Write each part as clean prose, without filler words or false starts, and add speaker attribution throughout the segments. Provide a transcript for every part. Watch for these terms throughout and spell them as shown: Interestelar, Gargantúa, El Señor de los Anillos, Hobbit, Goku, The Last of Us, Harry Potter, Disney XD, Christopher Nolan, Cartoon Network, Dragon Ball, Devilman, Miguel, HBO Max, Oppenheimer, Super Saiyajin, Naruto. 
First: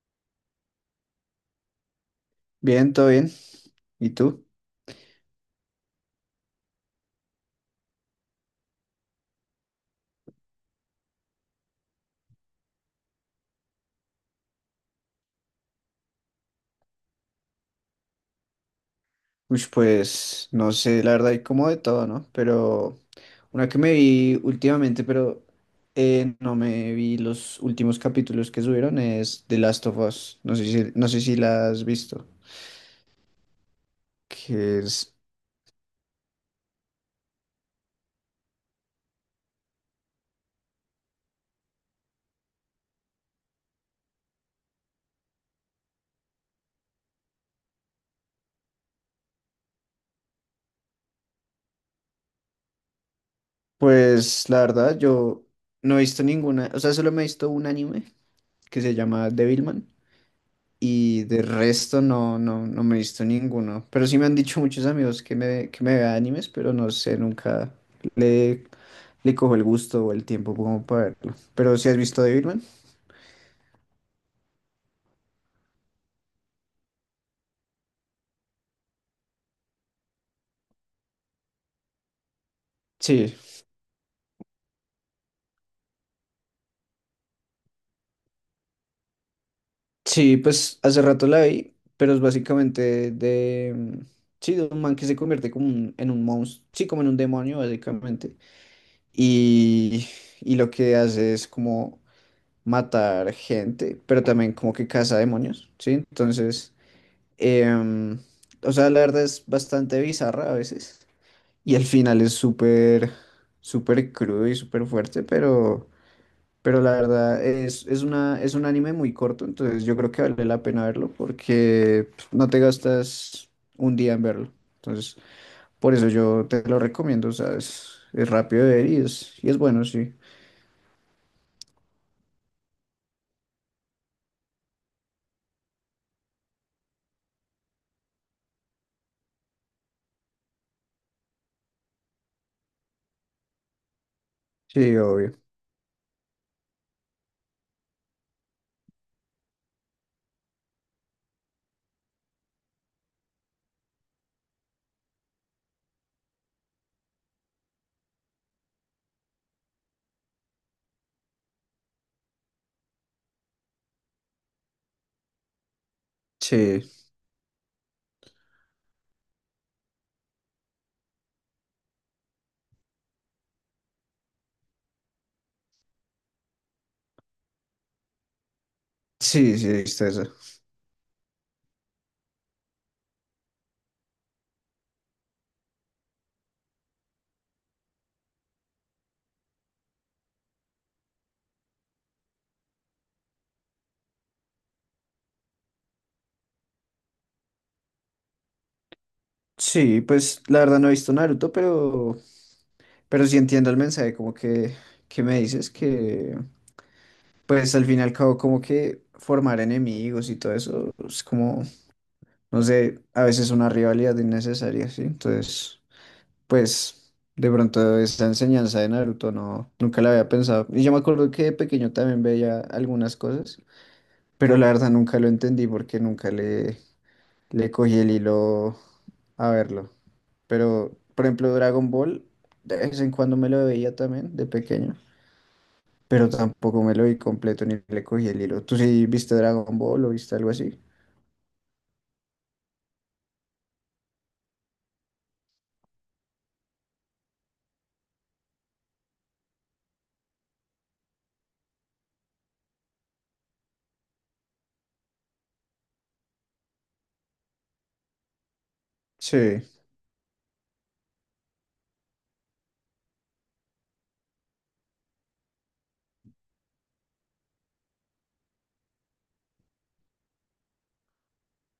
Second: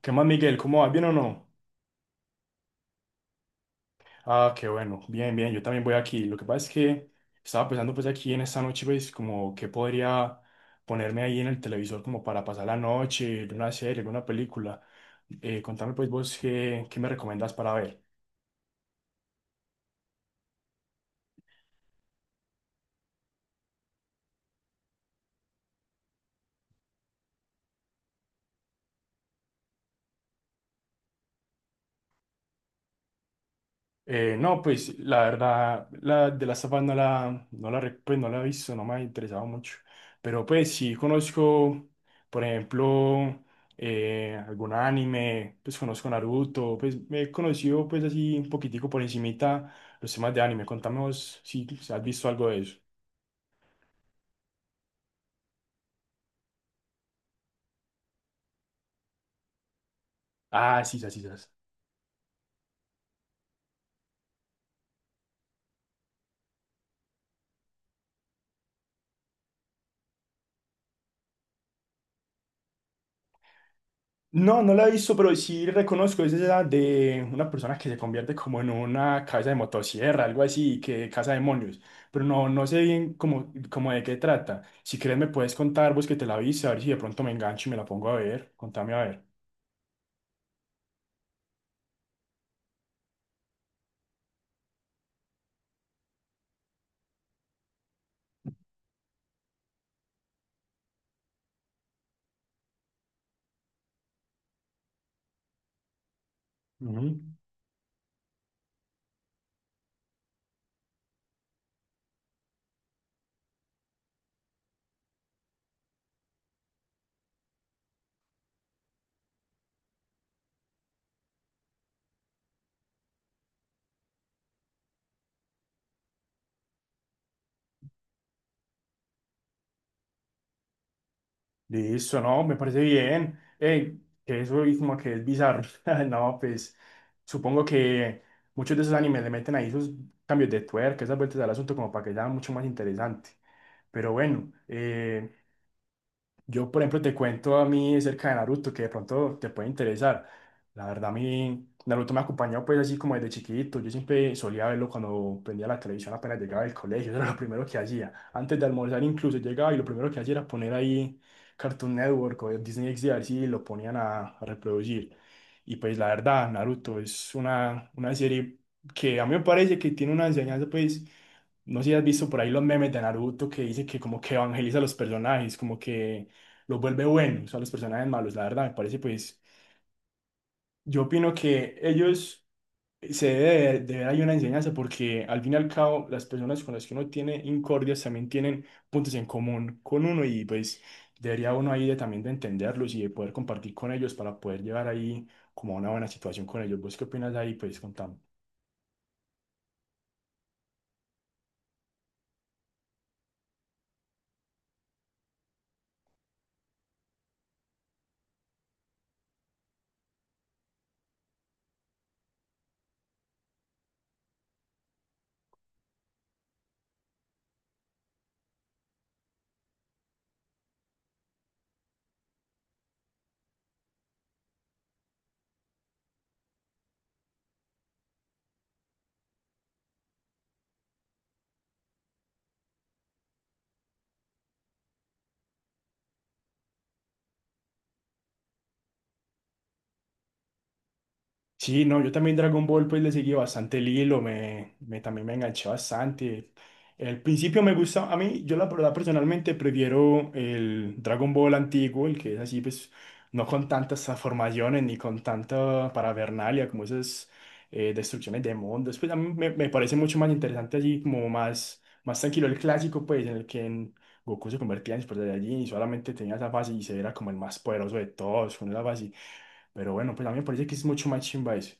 Speaker 1: ¿Qué más, Miguel? ¿Cómo vas? ¿Bien o no?
Speaker 2: Bien, todo bien. ¿Y tú?
Speaker 1: Ah, qué bueno. Bien, bien. Yo también voy aquí. Lo que pasa es que estaba pensando pues aquí en esta noche, pues como que podría ponerme ahí en el televisor como para pasar la noche, una serie, una película. Contame pues vos qué, qué me recomendás para ver.
Speaker 2: Ush, pues no sé, la verdad hay como de todo, ¿no? Pero una que me vi últimamente, no me vi los últimos capítulos que subieron es The Last of Us. No sé si la has visto.
Speaker 1: No,
Speaker 2: Que
Speaker 1: pues
Speaker 2: es,
Speaker 1: la verdad, la de la Us no la, pues, no la he visto, no me ha interesado mucho. Pero pues sí conozco, por ejemplo, algún anime, pues conozco Naruto, pues me he conocido pues así un poquitico por encimita los temas de anime. Contame vos si has visto algo de eso.
Speaker 2: pues la verdad yo no he visto ninguna, o sea, solo me he visto un anime que se llama Devilman.
Speaker 1: Ah, sí, sí, sí.
Speaker 2: Y
Speaker 1: Sí,
Speaker 2: de
Speaker 1: sí.
Speaker 2: resto no, no, no me he visto ninguno. Pero sí me han dicho muchos amigos que me vea animes, pero no sé, nunca le, le cojo el gusto o el tiempo como para verlo. ¿Pero si has visto Devilman?
Speaker 1: No, no la he visto, pero sí reconozco, es esa de una persona que se convierte como en una cabeza de motosierra, algo así, que caza demonios, pero no, no sé bien
Speaker 2: Sí.
Speaker 1: cómo, cómo de qué trata. Si quieres me puedes contar vos que te la viste, a ver si de pronto me engancho y me la pongo a ver, contame a ver.
Speaker 2: Sí, pues hace rato la vi, pero es básicamente de, sí, de un man que se convierte como en un monstruo, sí, como en un demonio básicamente. Y, y lo que hace es como matar gente, pero también como que caza demonios, ¿sí? Entonces.
Speaker 1: Ujú.
Speaker 2: Em, o sea, la verdad es bastante bizarra a veces. Y el final es súper, súper crudo y súper fuerte, pero la verdad es un anime muy corto, entonces yo creo que vale la pena verlo porque pues, no te gastas un día en verlo. Entonces, por eso yo te lo recomiendo, ¿sabes? Es rápido de ver y es bueno, sí.
Speaker 1: Listo, no, me parece bien. Ey, que eso es como que es bizarro. No, pues supongo que muchos de esos animes le meten ahí esos cambios de tuerca, esas vueltas al asunto como para que sea mucho más interesante. Pero bueno,
Speaker 2: Sí, obvio.
Speaker 1: yo, por ejemplo, te cuento a mí acerca de Naruto, que de pronto te puede interesar. La verdad, a mí Naruto me acompañó pues así como desde chiquito. Yo siempre solía verlo cuando prendía la televisión apenas llegaba del colegio. Eso era lo primero que hacía. Antes de almorzar incluso llegaba y lo primero que hacía era poner ahí Cartoon Network o Disney XD a ver si lo ponían a reproducir. Y pues la verdad,
Speaker 2: Sí,
Speaker 1: Naruto es una serie que a mí me parece que tiene una enseñanza pues... No sé si has visto por ahí los memes de Naruto que dice que como que evangeliza a los personajes, como que los vuelve buenos a los personajes malos, la verdad, me parece pues,
Speaker 2: sí, sí, está eso.
Speaker 1: yo opino que ellos se debe de ver ahí una enseñanza porque al fin y al cabo las personas con las que uno tiene incordias también tienen puntos en común con uno y pues debería uno ahí de, también de entenderlos y de poder compartir con ellos para poder llevar ahí como a una buena situación con ellos. ¿Vos qué opinas de ahí? Pues contame.
Speaker 2: Sí, pues la verdad no he visto Naruto, pero sí entiendo el mensaje, como que me dices que, pues al fin y al cabo, como que formar enemigos y todo eso es como, no sé, a veces una rivalidad innecesaria, ¿sí? Entonces, pues de pronto esa enseñanza de Naruto no, nunca la había pensado. Y yo me acuerdo que de pequeño también veía algunas cosas, pero la verdad nunca lo entendí porque nunca le cogí el hilo a verlo. Pero, por ejemplo, Dragon Ball, de vez en cuando me lo veía también de pequeño. Pero tampoco me lo vi completo ni le cogí el hilo. ¿Tú sí viste Dragon Ball o viste algo así?
Speaker 1: Sí, no, yo también Dragon Ball pues le seguí bastante el hilo, también me enganché bastante. El principio me gusta, a mí, yo la verdad personalmente prefiero el Dragon Ball antiguo, el que es así pues no con tantas transformaciones ni con tanta paravernalia como esas destrucciones de mundos, pues a mí me,
Speaker 2: Sí,
Speaker 1: me parece mucho más interesante así como más, más tranquilo el clásico pues en el que en Goku se convertía en Super Saiyajin y solamente tenía esa fase y se era como el más poderoso de todos con esa fase. Pero bueno, pues a mí me parece que es mucho más chimba eso.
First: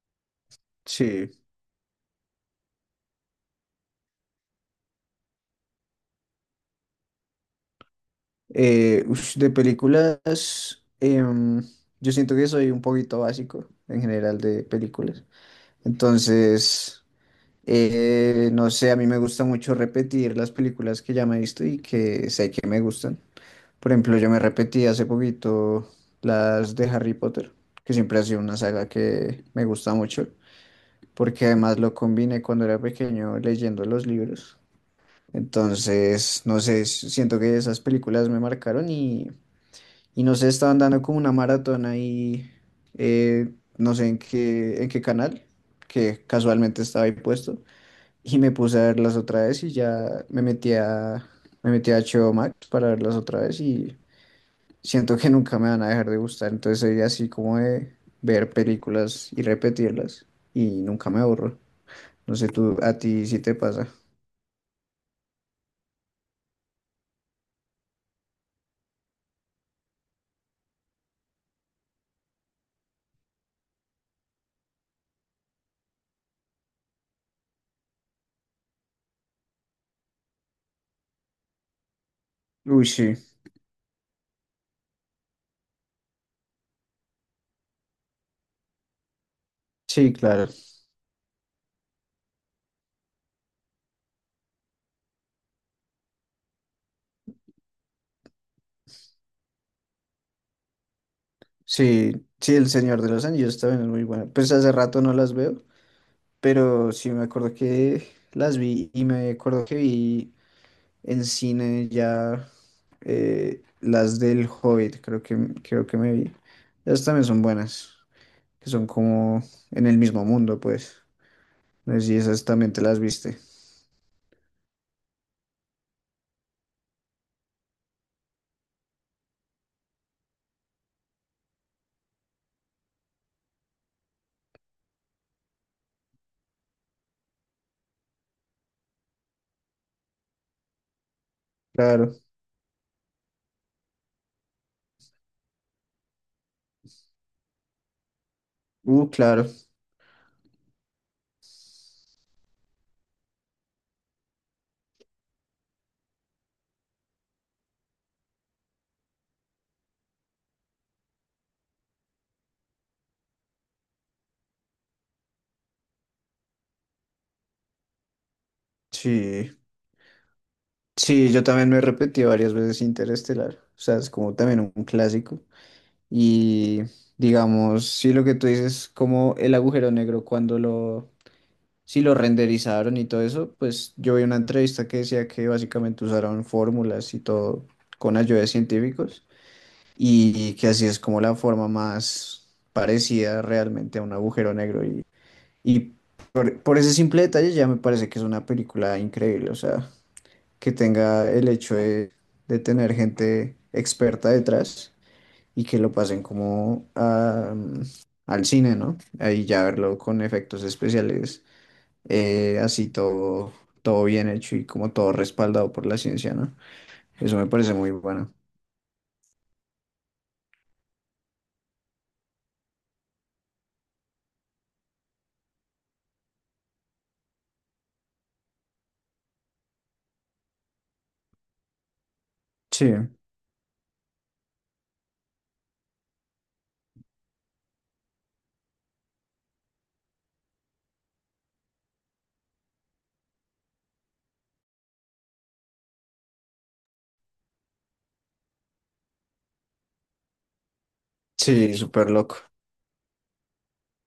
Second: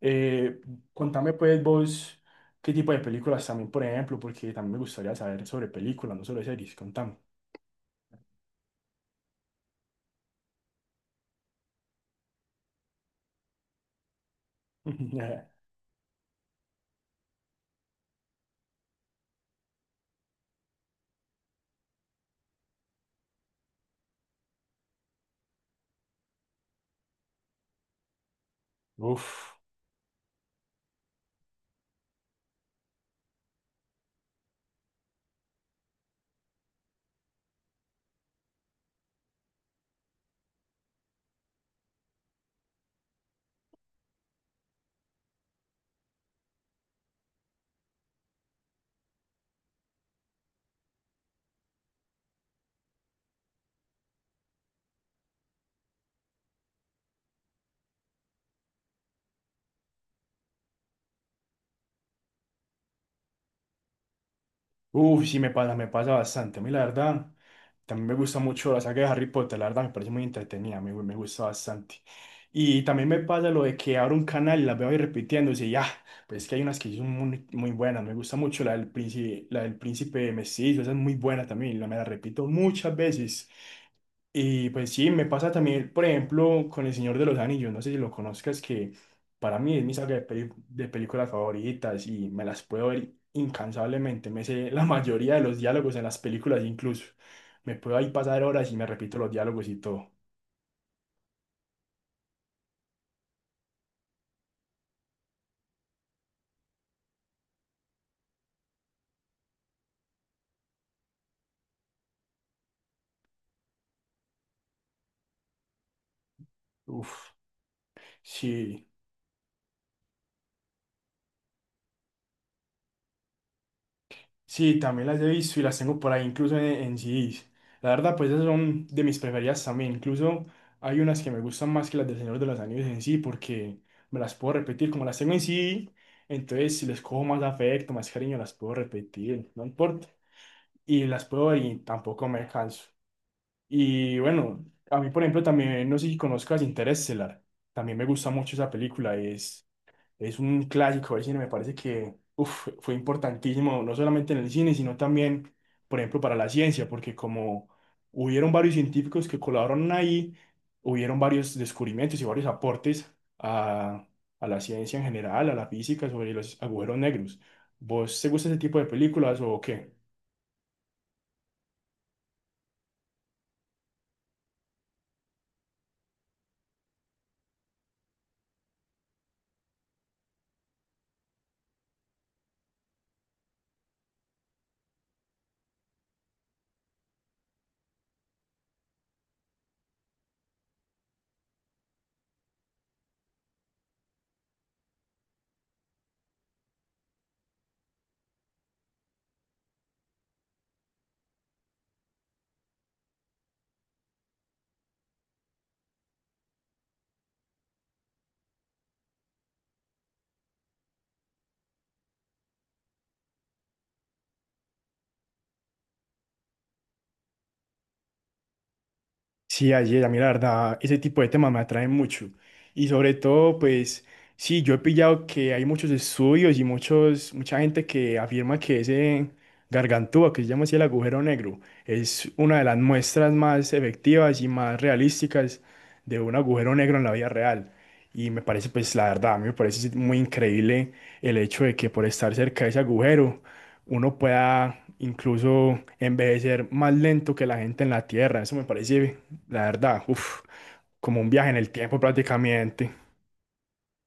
Speaker 1: Eh,
Speaker 2: sí.
Speaker 1: Contame pues vos qué tipo de películas también, por ejemplo, porque también me gustaría saber sobre películas, no sobre series, contame.
Speaker 2: Ush, de películas, yo siento que soy un poquito básico en general de películas. Entonces, no sé, a mí me gusta mucho repetir las películas que ya me he visto y que sé que me gustan. Por ejemplo, yo me repetí hace poquito las de Harry Potter, que siempre ha sido una saga que
Speaker 1: Uf,
Speaker 2: me gusta mucho, porque además lo combiné cuando era pequeño leyendo los libros. Entonces, no sé, siento que esas películas me marcaron y no sé, estaban dando como una maratón ahí, eh, no sé en qué canal, que casualmente estaba ahí puesto, y me puse a verlas otra vez y ya me metí a HBO Max para verlas otra vez y siento que nunca me van a dejar de gustar, entonces soy así como de ver películas y repetirlas y nunca me aburro. No sé, tú, a ti sí te pasa.
Speaker 1: uf, sí me pasa bastante. A mí la verdad. También me gusta mucho la saga de Harry Potter, la verdad me parece muy entretenida, me gusta bastante. Y también me pasa lo de que abro un canal y las veo ahí repitiendo y ya, pues es que hay unas que sí son muy, muy buenas, me gusta mucho la del príncipe mestizo, esa es muy buena también, la me la repito
Speaker 2: Uy,
Speaker 1: muchas
Speaker 2: sí,
Speaker 1: veces. Y pues sí, me pasa también, por ejemplo, con El Señor de los Anillos, no sé si lo conozcas, que para mí es mi
Speaker 2: sí,
Speaker 1: saga de,
Speaker 2: claro.
Speaker 1: de películas favoritas y me las puedo ver incansablemente, me sé la mayoría de los diálogos en las películas incluso, me puedo ahí pasar horas y me repito los diálogos y todo.
Speaker 2: Sí, sí, El Señor de los Anillos también es muy bueno. Pues hace rato no las veo, pero sí me acuerdo que las vi y me acuerdo que vi en cine ya, las del Hobbit, creo que me vi. Esas también
Speaker 1: Uf,
Speaker 2: son buenas, que
Speaker 1: sí.
Speaker 2: son como en el mismo mundo, pues. No sé si esas también te las viste.
Speaker 1: Sí, también las he visto y las tengo por ahí, incluso en CDs. La verdad, pues esas son de mis preferidas también. Incluso hay unas que me gustan más que las del Señor de los Anillos en sí, porque me las puedo repetir. Como las tengo en CD, entonces si les cojo más afecto, más cariño, las puedo repetir, no importa. Y las puedo ver y
Speaker 2: Claro.
Speaker 1: tampoco me canso. Y bueno, a mí, por ejemplo, también, no sé si conozcas Interestelar. También me gusta mucho esa película.
Speaker 2: Claro.
Speaker 1: Es un clásico del cine, me parece que uf, fue importantísimo, no solamente en el cine, sino también, por ejemplo, para la ciencia, porque como hubieron varios científicos que colaboraron ahí, hubieron varios descubrimientos y varios aportes a, a la ciencia en general, a la física, sobre los agujeros negros. ¿Vos te gusta ese tipo de películas
Speaker 2: Sí.
Speaker 1: o qué?
Speaker 2: Sí, yo también me he repetido varias veces Interestelar. O sea, es como también un clásico. Y digamos, sí, lo que tú dices, como el agujero negro, cuando sí lo renderizaron y todo eso, pues yo vi una entrevista que decía que básicamente usaron fórmulas y todo con ayuda de científicos y que así es como la forma más parecida realmente a un agujero negro. Y por ese simple detalle ya me parece que es una película increíble. O sea, que tenga el hecho de tener gente experta detrás y que lo pasen como al cine, ¿no? Ahí ya verlo con efectos especiales, así todo, todo bien hecho y como todo respaldado por la ciencia, ¿no? Eso me parece muy bueno.
Speaker 1: Sí, así es, a mí la verdad, ese tipo de temas me atraen mucho. Y sobre todo, pues, sí, yo he pillado que hay muchos estudios y muchos, mucha gente que afirma que ese gargantúa, que se llama así el agujero negro, es una de las
Speaker 2: Sí,
Speaker 1: muestras más efectivas y más realísticas de un agujero negro en la vida real. Y me parece, pues, la verdad, a mí me parece muy increíble el hecho de que por estar cerca de ese agujero, uno pueda incluso envejecer más lento que la gente en la Tierra. Eso me parece la verdad, uff, como un viaje en el
Speaker 2: sí,
Speaker 1: tiempo
Speaker 2: súper loco.
Speaker 1: prácticamente.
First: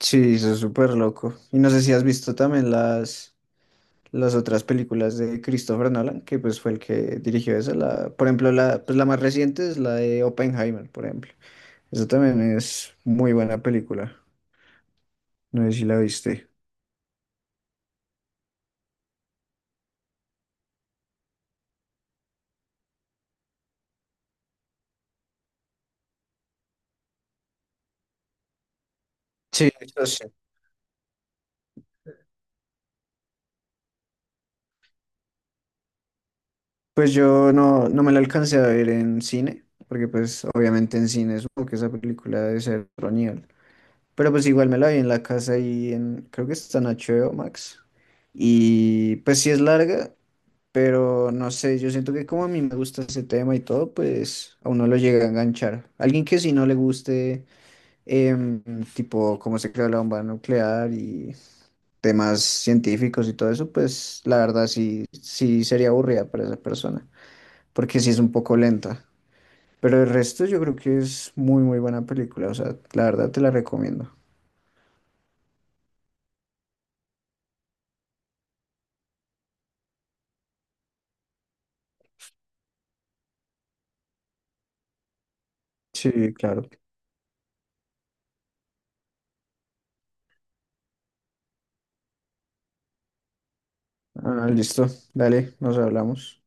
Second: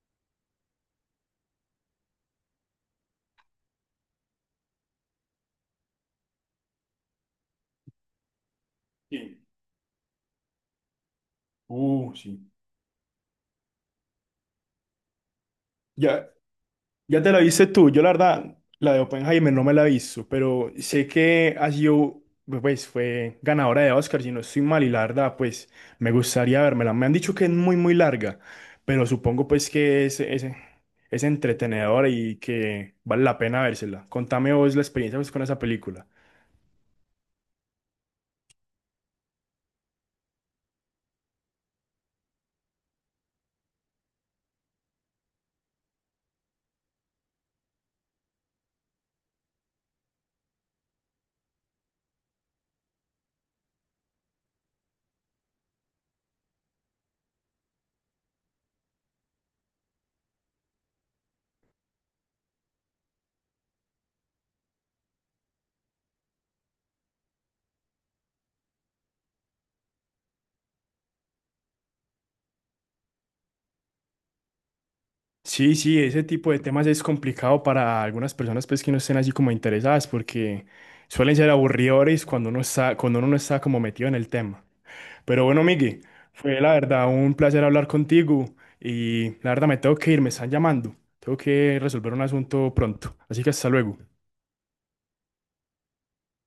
Speaker 2: Sí, eso es súper loco. Y no sé si has visto también las otras películas de Christopher Nolan, que pues fue el que dirigió esa. Por ejemplo, pues la más
Speaker 1: Sí.
Speaker 2: reciente es la de Oppenheimer, por ejemplo. Esa
Speaker 1: Sí.
Speaker 2: también es muy buena película. No sé si la
Speaker 1: Ya,
Speaker 2: viste.
Speaker 1: ya te la viste tú, yo la verdad, la de Oppenheimer no me la he visto, pero sé que ha sido, pues fue ganadora de Oscar, si no estoy mal, y la verdad, pues me gustaría vérmela. Me han dicho que es muy, muy larga, pero supongo pues
Speaker 2: Sí,
Speaker 1: que
Speaker 2: yo sé.
Speaker 1: es entretenedora y que vale la pena vérsela. Contame vos la experiencia pues, con esa película.
Speaker 2: Pues yo no me la alcancé a ver en cine, porque pues obviamente en cine supongo que esa película debe ser otro nivel. Pero pues igual me la vi en la casa y creo que está en HBO Max. Y pues sí es larga, pero no sé, yo siento que como a mí me gusta ese tema y todo, pues a uno lo llega a enganchar. Alguien que si no le guste, em, tipo cómo se creó la bomba nuclear y temas científicos y todo eso, pues la verdad sí, sí sería aburrida para esa persona, porque sí es un poco lenta. Pero el resto yo creo que es muy, muy buena película, o sea, la verdad te la recomiendo.
Speaker 1: Sí, sí, ese tipo de temas es complicado para algunas personas pues que no estén así como interesadas porque suelen ser aburridores cuando uno está, cuando uno no está como metido en el tema. Pero bueno, Miguel,
Speaker 2: Sí,
Speaker 1: fue
Speaker 2: claro.
Speaker 1: la verdad un placer hablar contigo y la verdad me tengo que ir, me están llamando. Tengo que resolver un asunto pronto. Así que hasta luego.
Speaker 2: Ah, listo, dale, nos hablamos.